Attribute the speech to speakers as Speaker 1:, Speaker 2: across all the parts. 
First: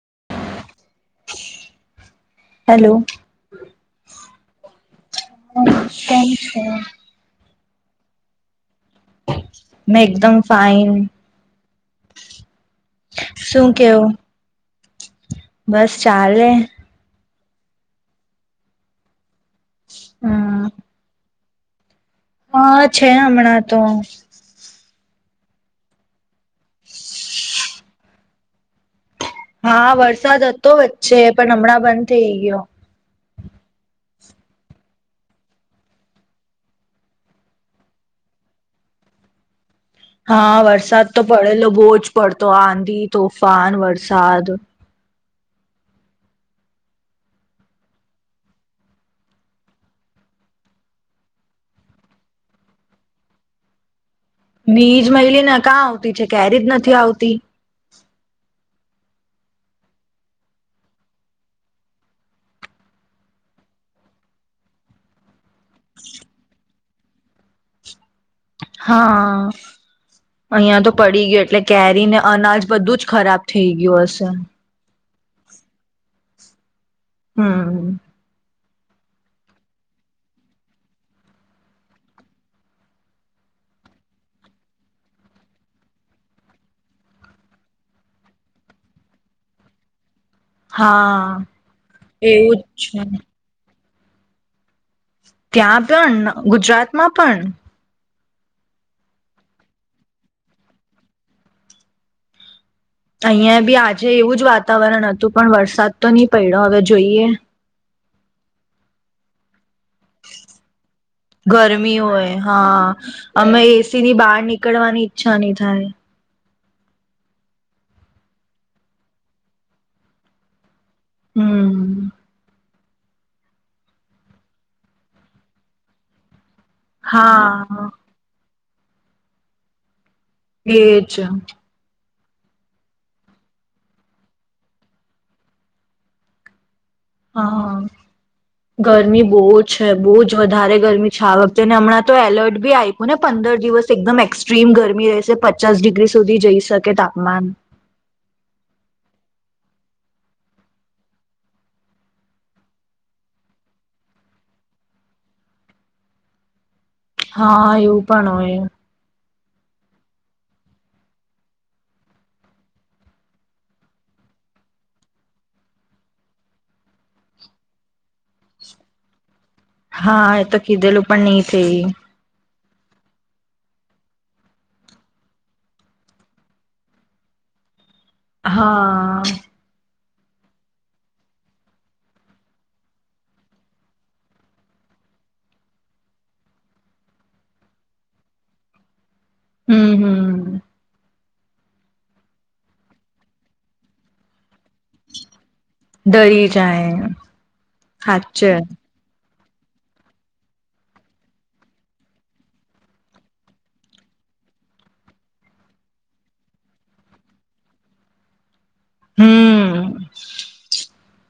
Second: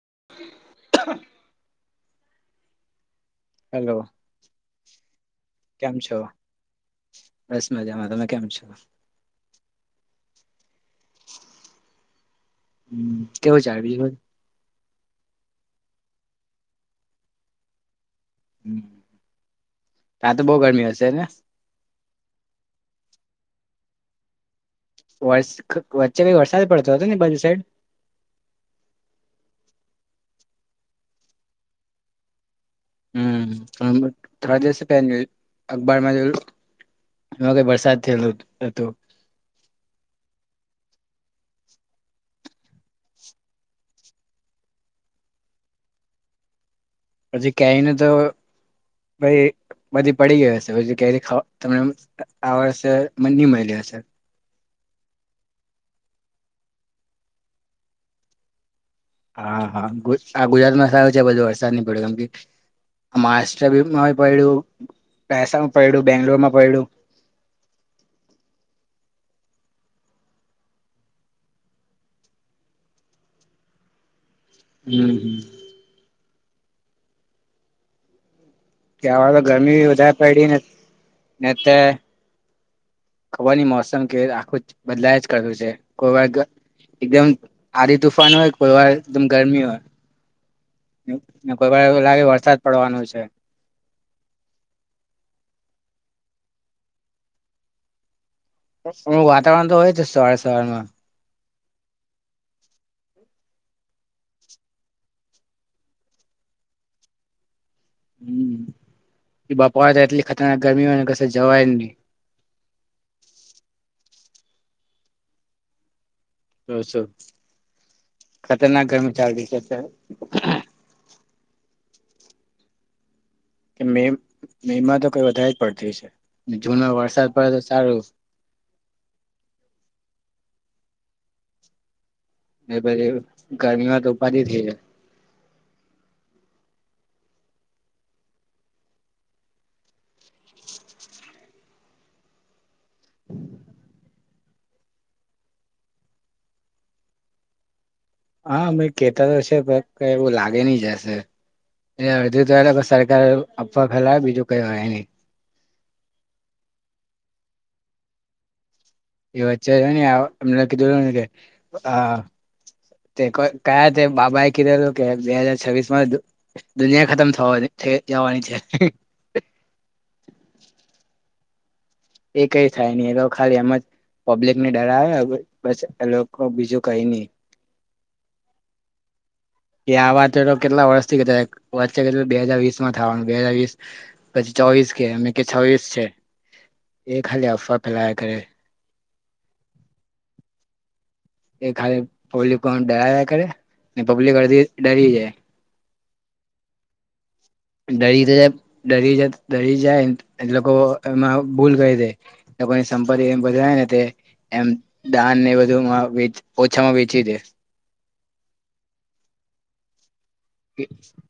Speaker 1: [inaudible]
Speaker 2: Hello.
Speaker 1: Hello કેમ છો
Speaker 2: [inaudible]
Speaker 1: બસ મજામાં. તમે કેમ છો?
Speaker 2: મે એકદમ ફાઈન.
Speaker 1: હમ, કેવું
Speaker 2: શું
Speaker 1: ચાલે
Speaker 2: કેવ?
Speaker 1: બીજું બધું
Speaker 2: બસ ચાલે.
Speaker 1: હમ્મ. તા તો બઉ
Speaker 2: હમ
Speaker 1: ગરમી હશે ને.
Speaker 2: હા, છે હમણાં તો.
Speaker 1: વર્ષ વચ્ચે ભી વર્ષ વધારે પડતો હતો ને બને સાઈડ.
Speaker 2: હા, વરસાદ હતો વચ્ચે પણ હમણાં બંધ થઈ ગયો.
Speaker 1: હમ્મ થોડા દિવસ પેલા અખબારમાં જોલું એમાં વરસાદ થયેલ હ હતું.
Speaker 2: હા, વરસાદ તો પડેલો બહુ જ પડતો આંધી, તોફાન વરસાદ.
Speaker 1: પછી કેરીને તો પ બધી પડી ગઈ હશે પી કેરી ખાવા તમને આ વર્ષે મ ની મૈડી હશે.
Speaker 2: નીજ મહિલીને કાં આવતી છે ક્યારે જ નથી આવતી.
Speaker 1: હા હા આ ગુજરાતમાં સારું છે બધું વરસાદ નહી પડ્યો કેમ કે મહારાષ્ટ્રમાં પડ્યું પહેસામાં પડ્યું બેંગ્લોર માં પડ્યું.
Speaker 2: હા, અહિયાં તો પડી ગયો એટલે કેરીને અનાજ બધું જ ખરાબ થઈ ગયું હશે.
Speaker 1: હમ્મ હમ્મ.
Speaker 2: હમ્મ.
Speaker 1: કે આવા માં ગરમી વધારે પડી ને તે ખબર ન મોસમ કે આખું જ બદલાય જ કરતું છે કોઈ વાર એકદમ આદ તુફાન હોય કોઈ વાર એકદમ ગરમી હોય.
Speaker 2: હા
Speaker 1: કોઈ વાર એવુ લાગે
Speaker 2: એવું
Speaker 1: વરસાદ
Speaker 2: જ
Speaker 1: પડવાનું છે.
Speaker 2: ત્યાં પણ ગુજરાત માં પણ.
Speaker 1: એ વાતાવરણ તો હોય છે સવારે સવારમાં.
Speaker 2: અહિયાં બી આજે એવું જ વાતાવરણ હતું પણ વરસાદ તો નહી પડ્યો હવે જોઈએ.
Speaker 1: હમ કે બાપ નહી
Speaker 2: ગરમી હોય હા અમે એ સી ની બાર નીકળવાની ઈચ્છા નહીં થાય.
Speaker 1: તો શું ખતરનાક ગરમી ચાલતી છે અત્યારે.
Speaker 2: હમ્મ.
Speaker 1: કે મે મે માં તો કઈ વધારે જ પડતી છે. જૂનમાં વરસાદ પડે તો
Speaker 2: હા
Speaker 1: સારું.
Speaker 2: એજ.
Speaker 1: એ પછી ગરમી માં તો ઉપાધી થઈ જાય.
Speaker 2: હા, ગરમી બો છે. બો જ વધારે ગરમી છે. આ વખતેને હમણાં તો એલર્ટ ભી આઈપ મને પંદર દિવસ એકદમ એક્ ટ્રીમ ગરમી રહેશે. પચાસ ડિગ્રી સુધી જઈ શકે તાપમાન.
Speaker 1: હા, ભઈ કેતા તો છે. પણ કઈ એવું લાગે નહી જાશે એ અડધી તો આ લોકો સરકાર અફવા ફેલાવે બીજું કઈ હોય નહી.
Speaker 2: હા, એવું પણ હોય.
Speaker 1: એ વચ્ચે જોની આ એમને કીધેલુ ને કે કયા તે બાબા એ કીધેલુ કે બે હાજર છવ્વીસ માં દુનિયા ખતમ થવાની, થઈ જ જવાની છે.
Speaker 2: છે.
Speaker 1: એ કઈ થાય નહી એ તો ખાલી એમ જ પબ્લિક ને ડરાવે બસ એ લોકો બીજું કઈ નહી.
Speaker 2: હા
Speaker 1: કે આ વાત કેટલા વર્ષથી કહેતા છે, વચ્ચે બે હાજર વીસ માં થવાનું બે હાજર વીસ પછી ચોવીસ કે કે છોવીસ છે એ ખાલી અફવા ફેલાયા કરે.
Speaker 2: હમ હમ
Speaker 1: એ ખાલી પબ્લિક ડરાવ્યા કરે ને પબ્લિક અડધી ડરી જાય.
Speaker 2: ડરી જાય.
Speaker 1: ડરી તો જ
Speaker 2: હાચે
Speaker 1: ડરી જ દરી જાયને લોકો એમાં ભૂલ કરી દે, લોકોની સંપત્તિ વાંપંપતી હોય ને તે એમ દાનને બધુંમાં ઓછામાં વેચી દે.
Speaker 2: હમ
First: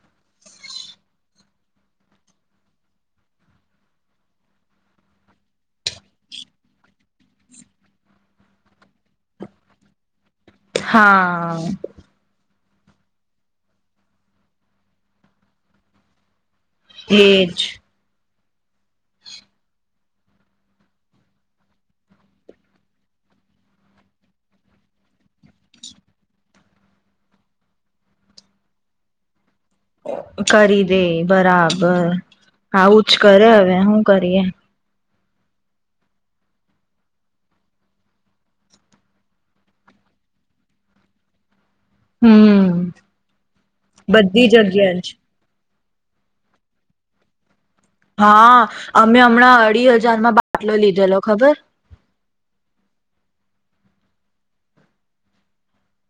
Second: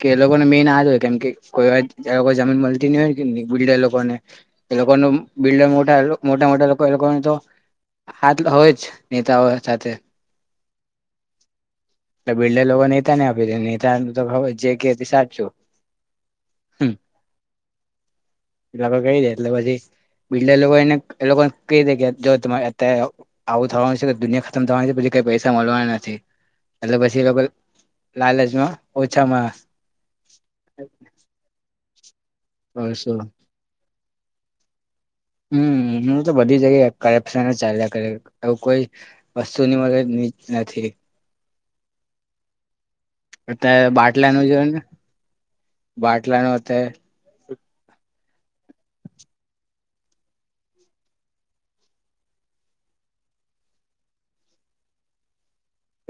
Speaker 1: કે એ લોકોને મેઇન હાથ હોય કેમ કે કોઈ વા લોકો જમીન મળતી ન હોય કે બિલ્ડર લોકોને એ લોકો બિલ્ડર મોટા મોટા મોટા લોકો એ લોકોને તો હાથ હોય જ નેતાઓ સાથે.
Speaker 2: હા
Speaker 1: બિલ્ડર લોકો નેતાને આપી ડે ને [unintelligible] જે કેતી સાચું
Speaker 2: એજ
Speaker 1: એ લોકો કહી દે એટલે પછી બિલ્ડર લોકો એને એ લોકો કહી દે કે જો તમારે અત્યારે આવું થવાનું છે તો દુનિયા ખતમ થવાની છે પછી કઈ પૈસા મળવાના નથી. એટલે પછી એ લોકો લાલચમાં ઓછામાં
Speaker 2: કરી દે બરાબ બ આવું જ કરે હવે હું. કરીએ
Speaker 1: હમ હું તો બધી જગ્યાએ કરપ્શન ચાલ્યા કર એવું કોઈ વસ્તુ ની મળે નથી
Speaker 2: હમ
Speaker 1: અત્યારે
Speaker 2: બધી જગ્યા જ
Speaker 1: બાટલા નોહતા
Speaker 2: હા, અમે હમણાં અઢી હજારમાં બાટલો લીધેલો. ખબર?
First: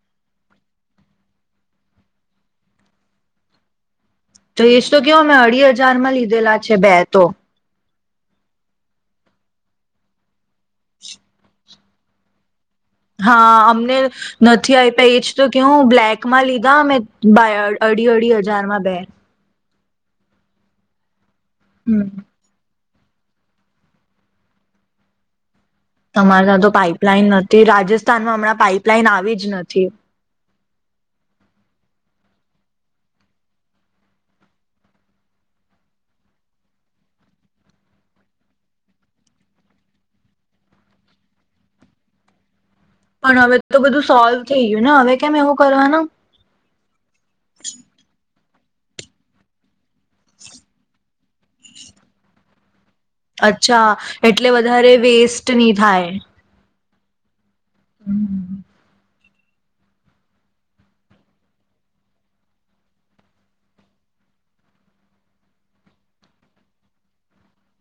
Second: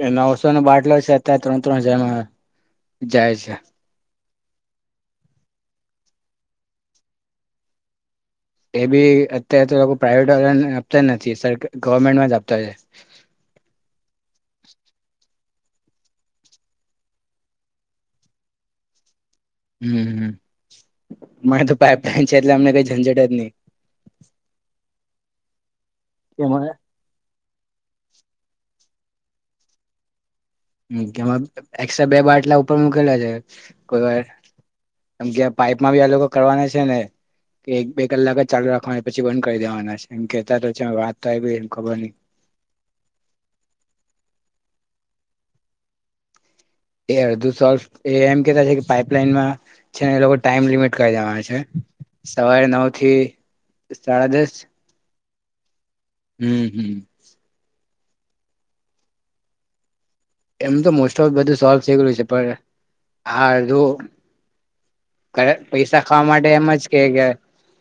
Speaker 1: એ નવસો ન બાટલો છે અત્યારે ત્રણ ત્રણ હજારમાં જાય છે.
Speaker 2: તો એશ તો કેવ અમે અઢી હજાર માં લીધેલા છે બે તો.
Speaker 1: એ બી અત્યારે તો લોકો પ્રાઇવેટ વાળા ને આપતા નથી સર ગવર્મેન્ટમાં જ આપતા હોય છે.
Speaker 2: હા અમને નથી આપ્યા એજ તો કેવ, બ્લેકમાં લીધા અમે અઢી અઢી હજારમાં બે.
Speaker 1: હમ હમ મારે તો
Speaker 2: હમ
Speaker 1: પાઈપલાઈન છે. એટલે અમને કઈ ઝંઝટ જની
Speaker 2: તમારે તં તો પાઈપલાઈન નથ રાજસ્થાનમાં હમણાં પાઈપલાઈન આવી જ નથી
Speaker 1: માં એકસ બે બાટલા ઉપર મુકેલા છે કોઈ વારમ કે પાઈપમાં બી આ લોકો કરવાના છે ને કે એક બે કલાક જ ચાલુ રાખવાની પછી બંધ કરી દેવાના છે એમ કેતા વાત તો આવી ગ એ ખબર નહી
Speaker 2: પણ હવે તો બધું સોલ્વ થઈ ગયું ને હવે કેમ એવું કરવાનું
Speaker 1: એદ સ્વલ્પ એ એમ કે પાઈપલાઈનમાં છે ને એ લોકો ટાઈમ લિમિટ કરી દેવાના છે સવારે નવ થી
Speaker 2: અચ્છા
Speaker 1: સાડા દસ
Speaker 2: એટલે વધારે વેસ્ટ [inaudible]
Speaker 1: હમ હમ
Speaker 2: હમ
Speaker 1: એમ તો મોસ્ટ ઓફ બધું સોલ્વ થઈ ગું છે પણ આડધું પૈસા ખાવા માટે એમ જ કે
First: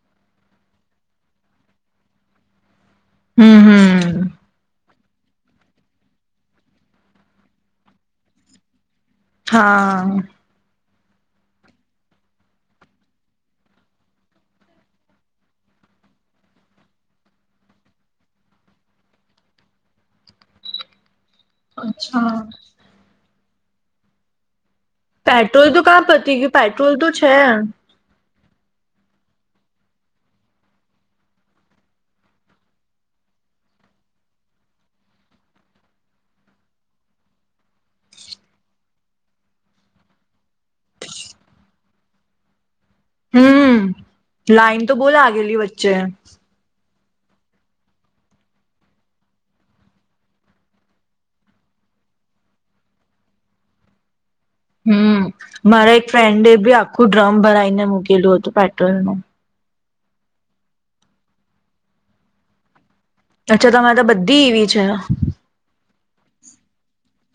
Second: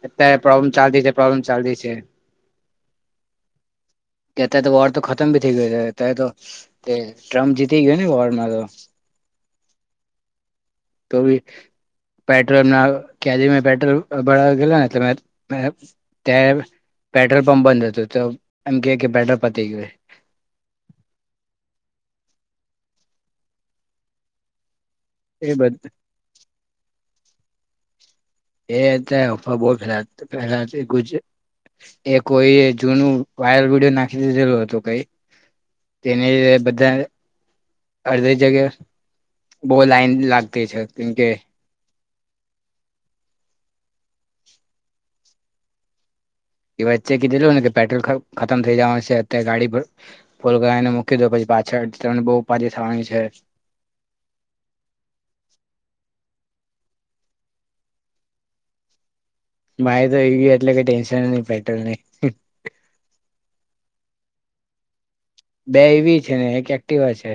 Speaker 1: અત્યારે પ્રોબ્લેમ ચાલતી છે પ્રોબ્લેમ ચાલતી છે
Speaker 2: હમ હમ
Speaker 1: કેતા તો વર તો ખત થઈ ગયો તો તે ટ્રમ્પ જીતી ગયો ને વોરમાં તો
Speaker 2: હા
Speaker 1: તોમે પેટ્રોલ ના કદી પેટ્રોલ ગ ને ત પેટ્રોલ પંપ બંધ હતો તો એમ કે કે પેટ્રોલ પતી ગયયોું
Speaker 2: અચ્છા
Speaker 1: એ
Speaker 2: પેટ્રોલ તો
Speaker 1: બધ
Speaker 2: કા પતી ગયું પેટ્રોલ તો હે,
Speaker 1: એ અત્યારે અફવા બહ ફેલાલા ગ એ કોઈ જૂનું વાયરલ વિડીયો નાખી દીધેલું હતું. કઈ તેને લ બધા અડધી જગ્યા બઉ લાઈન લાગતી છે. કેમકે,
Speaker 2: હમ, લાઈન તો બોલા આગેલી વચ્ચે.
Speaker 1: એ વચ્ચે કીધેલું ને કે પેટ્રોલ ખતમ થઇ જવાનું છે. અત્યારે ગાડી ફોલને મૂકી દો પછી પાછળ બહુ પા થવાની છે.
Speaker 2: હમ્મ, મારા એક ફ્રેન્ડ એ બી આખુ તું ડ્રમ ભરાઈને મુકેેલુ હતું. પેટ્રોલ પંપ
Speaker 1: ભાઈ, તો એ ગય એટલે ક ટેન્શન ની પેટ્રોલ નહી.
Speaker 2: અચ્છા, તમારે તો બધી એવી છે.
Speaker 1: બે એવી છે, ને એક એક્ટિવા છે.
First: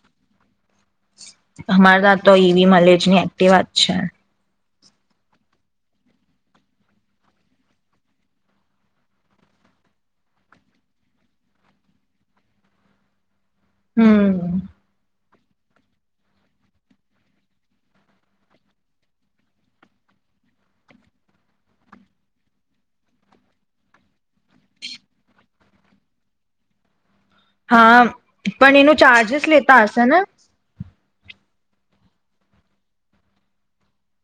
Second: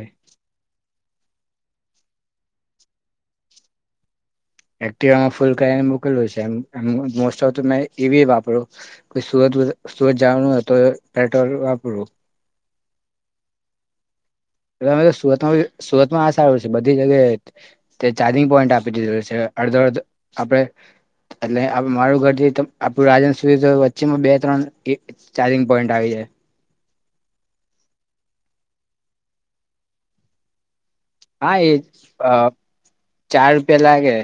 Speaker 2: અમારે, ત્યા તો ઈવી મલેજ ની એકી વાત છે.
Speaker 1: એક્ટિવામાં ફૂલ કરીને મોકલું છે. મોસ્ટ ઓફ તો મે એવી વાપર્યું સુત સુરત જવાનું હો તો પેટ્રોલ વાપરું.
Speaker 2: હમ્મ,
Speaker 1: એ અ તો સુરતમાં સુરતમાં આ સારું છે. બધી જગ્યાએ તે ચાર્જિંગ પોઈન્ટ આપી દીધું છે. અડધો અડધ આપણે એટલે મારું ઘરથી આપણું રાજ સુ વચ્ચેમાં બે ત્રણ ચાર્જિંગ પોઈન્ટ આવી જાય.
Speaker 2: હા, પણ એનું ચાજીશ લેતા હશે ને
Speaker 1: હા, એ અ ચાર રૂપિયા લાગે.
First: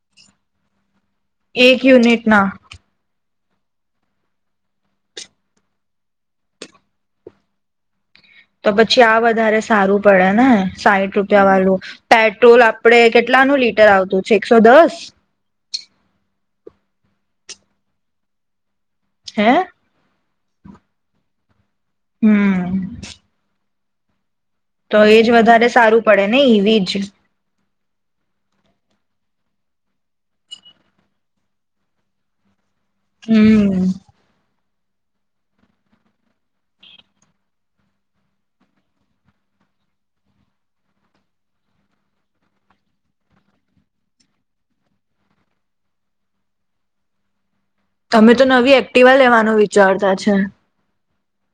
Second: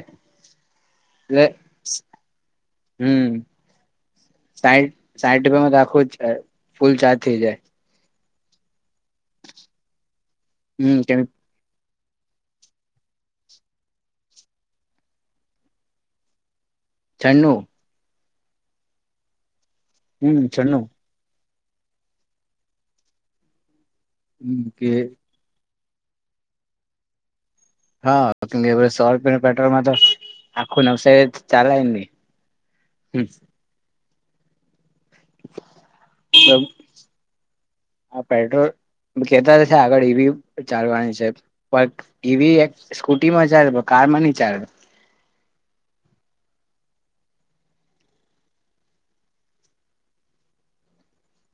Speaker 1: એટલે
Speaker 2: એક યુનિટના
Speaker 1: સાહીઠ સાહીઠ રૂપિયામાં તો આખું જ ફૂલ ચાજ થઈ જાય.
Speaker 2: તો પછી આ વધારે સારું પડે. ના
Speaker 1: હમ
Speaker 2: સાઈઠ
Speaker 1: કેમ
Speaker 2: રૂપિયાવાળું. પેટ્રોલ આપડે કેટલાનું લીટર આવતું છે? એકસો દસ.
Speaker 1: થનુ
Speaker 2: હે,
Speaker 1: હમ્મ, છનું
Speaker 2: હમ્મ,
Speaker 1: હમ કે
Speaker 2: તો એજ વધારે સારું પડેને. ઈવી જ
Speaker 1: હ, કે સો રૂપિયાનું પેટ્રોલમાં તો આખું નવસારી ચાલેયની.
Speaker 2: હમ્મ.
Speaker 1: આ પેટ્રોલ કેતાશે આગળ ઈવી ચાલવાની છે. પણ ઈવી એક સ્કૂટીમાં ચાલે કારમાં ની ચાલે.
Speaker 2: તમે તો નવી એક્ટિવા લેવાનું વિચારતા છે.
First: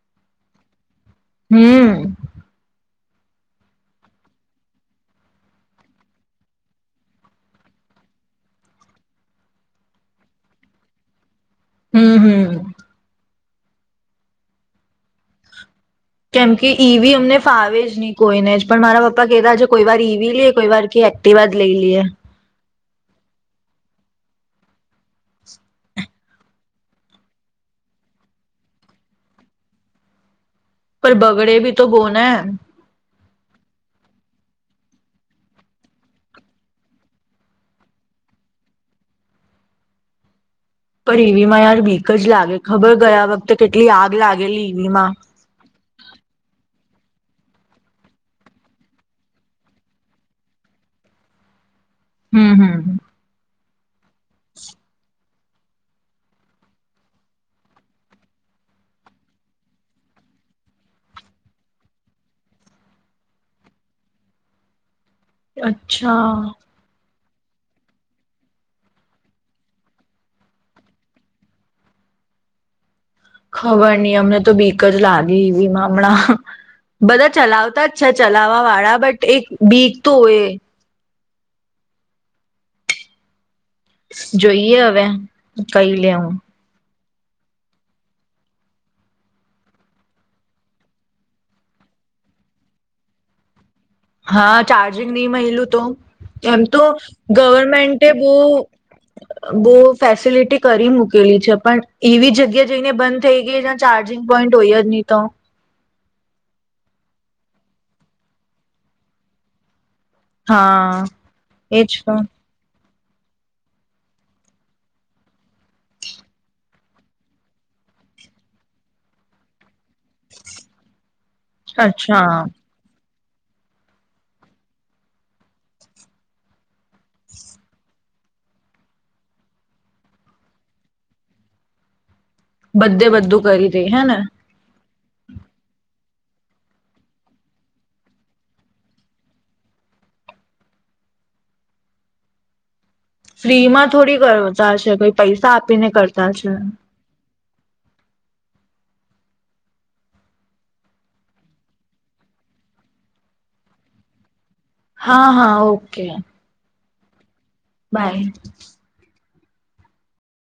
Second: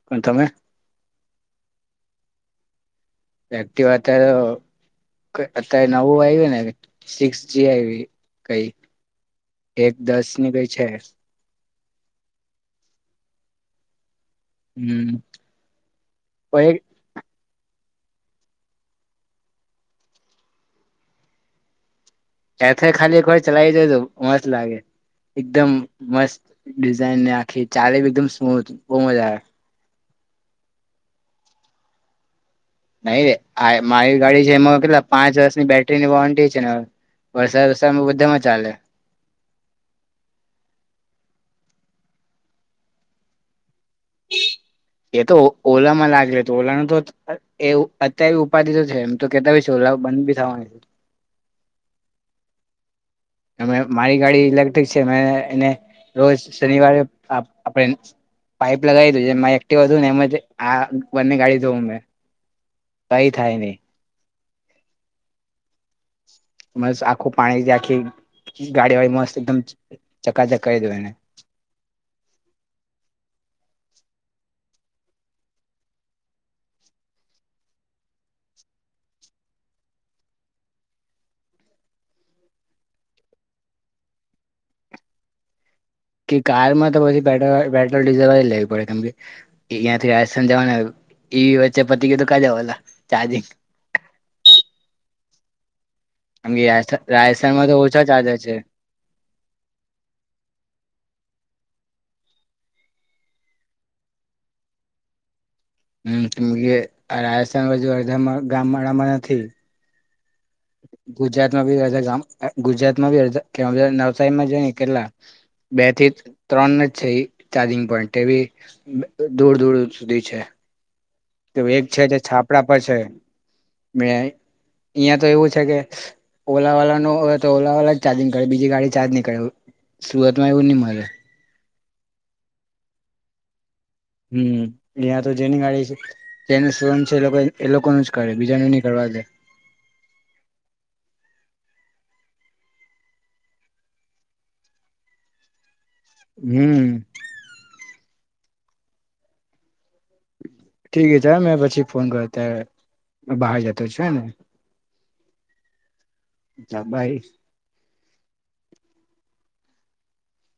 Speaker 1: કોણ તમે?
Speaker 2: હમ્મ.
Speaker 1: એક્ટિવા અત્યારે અ કઈ નવું આવ્યું ને સિક્સજી આઈવી કઈ એક દસ ની કઈ છે.
Speaker 2: હમ્મ. હમ્મ.
Speaker 1: હમ્મ.
Speaker 2: કેમ કે ઈવી અમને ફાવેે જ નહી કોઈને જ પણ મારા પપ્પા કેતા છે કોઈ વાર ઈવી લઈએ, કોઈવાર કે એક્ટિવા જ લઈ લઈએ.
Speaker 1: એથે ખાલી એકવાર ચલાવી જોજો તો મસ્ત લાગે. એકદમ મસ્ત ડિઝઇનને આખી ચાલે એકમ સ્મૂથ બહુ મજા આવે.
Speaker 2: પર બગડે બી તો બોને.
Speaker 1: નઈરે આ મારી ગાડી છે. એમાં કેટલા પાંચ વર્ષની બેટરીની વોરંટી છે. ને વરસાદ વરસાદમાં બધામાં ચાલે.
Speaker 2: પણ એવીમાં યાર બીક જ લાગે ખબર ગયા વખતે કેટલી આગ લાગેલી ઈવીમાં
Speaker 1: એ તો ઓ ઓલામાં લાગે તો ઓલા નુ તો એ અત્યારે એ ઉપાધિ તો છે એમ તો કેતા બી છે ઓલા બંધ ભી થવાની છે.
Speaker 2: હમ્મ હમ્મ.
Speaker 1: એમે ઓ મારી ગાડી ઇલેક્ટ્રિક છે મે એને રોજ શનિવારે આપ આપણે પાઈપ લગાવી દઈએ એમા એક્ટિવા ધોઉંને એમાં આ બંને ગાડી ધોઉં મે કઈ થાય નહિ.
Speaker 2: અચ્છા. હા
Speaker 1: મસ્ત આખું પાણીથી આખી ગાડી વાડી મસ્ત એકદમ ચકાચક કરી દઉં એને.
Speaker 2: ખબર નહી અમને તો બીક જ લાગી એવીમાં હમણાં બધા ચલાવતા જ છે ચલાવવા વાળા બટ એક બીક તો હોય. જોઈએ હવે. કઈ લે હું
Speaker 1: કે કારમાં તો પછી પેટ્રોલવાડી પેટ્રોલ ડીઝલ જ લેવી કેમ કે અહિયાંથી રાજસ્થાન જવાના ઈવી વચ્ચે પતી ગયું તો કા જવાના ચાર્જિંગ
Speaker 2: હા ચાર્જિંગ નહી મઇલું તો
Speaker 1: કેમ
Speaker 2: એમ
Speaker 1: કે
Speaker 2: તો
Speaker 1: રાજસ્થાન રાજસ્થાનમાં તો ઓછા
Speaker 2: ગવર્મેન્ટે બહુ
Speaker 1: ચાર્જર છે
Speaker 2: બહુ ફેસિલિટી કરી મૂકેલી છે પણ એવી જગ્યા જઈને બંધ થઈ ગઈ જ્યાં ચાર્જિંગ પોઈન્ટ હોય જ નહી તો
Speaker 1: હમ્મ રાજસ્થાન બાજુ અડધામાં ગામવાડામાં નથી.
Speaker 2: હા
Speaker 1: ગુજરાતમાં બી
Speaker 2: એજ
Speaker 1: અડદા
Speaker 2: તો
Speaker 1: ગામ ગુજરાત [unintelligible] નવસારીમાં જઈ ને કેટલા બે થી ત્રણ જ છે એ ચાર્જિંગ પોઈન્ટ એવી દૂર-દૂર સુધી છે. તો એક છે જે
Speaker 2: અચ્છા
Speaker 1: છાપડા પર છે. ને અહીંયા તો એવું છે કે ઓલાવાળનુ હોય તો ઓલા વાળ જ ચાર્જિંગ કરે બીજી ગાડી ચાર્જ ની કરે સુરતમાં એવું ની મળે.
Speaker 2: બધે બધું કરી ઈ હે ને.
Speaker 1: હમ ત્યાં તો જેની ગડી છે જેનું સન છે એ લોકો એ લોકોનું જ કરે બીજાનું નહી કરવા દે.
Speaker 2: ફ્રી માં થોડી ઘાશે કોઈ પૈસા આ આપીને કરતા છે.
Speaker 1: હમ ઠીક હ ચાલ મેં પછી ફોન કર ત્યારે બહાર જતો છે ને.
Speaker 2: હા હા ઓકે.
Speaker 1: ચાલ બાઇ.
Speaker 2: બાય.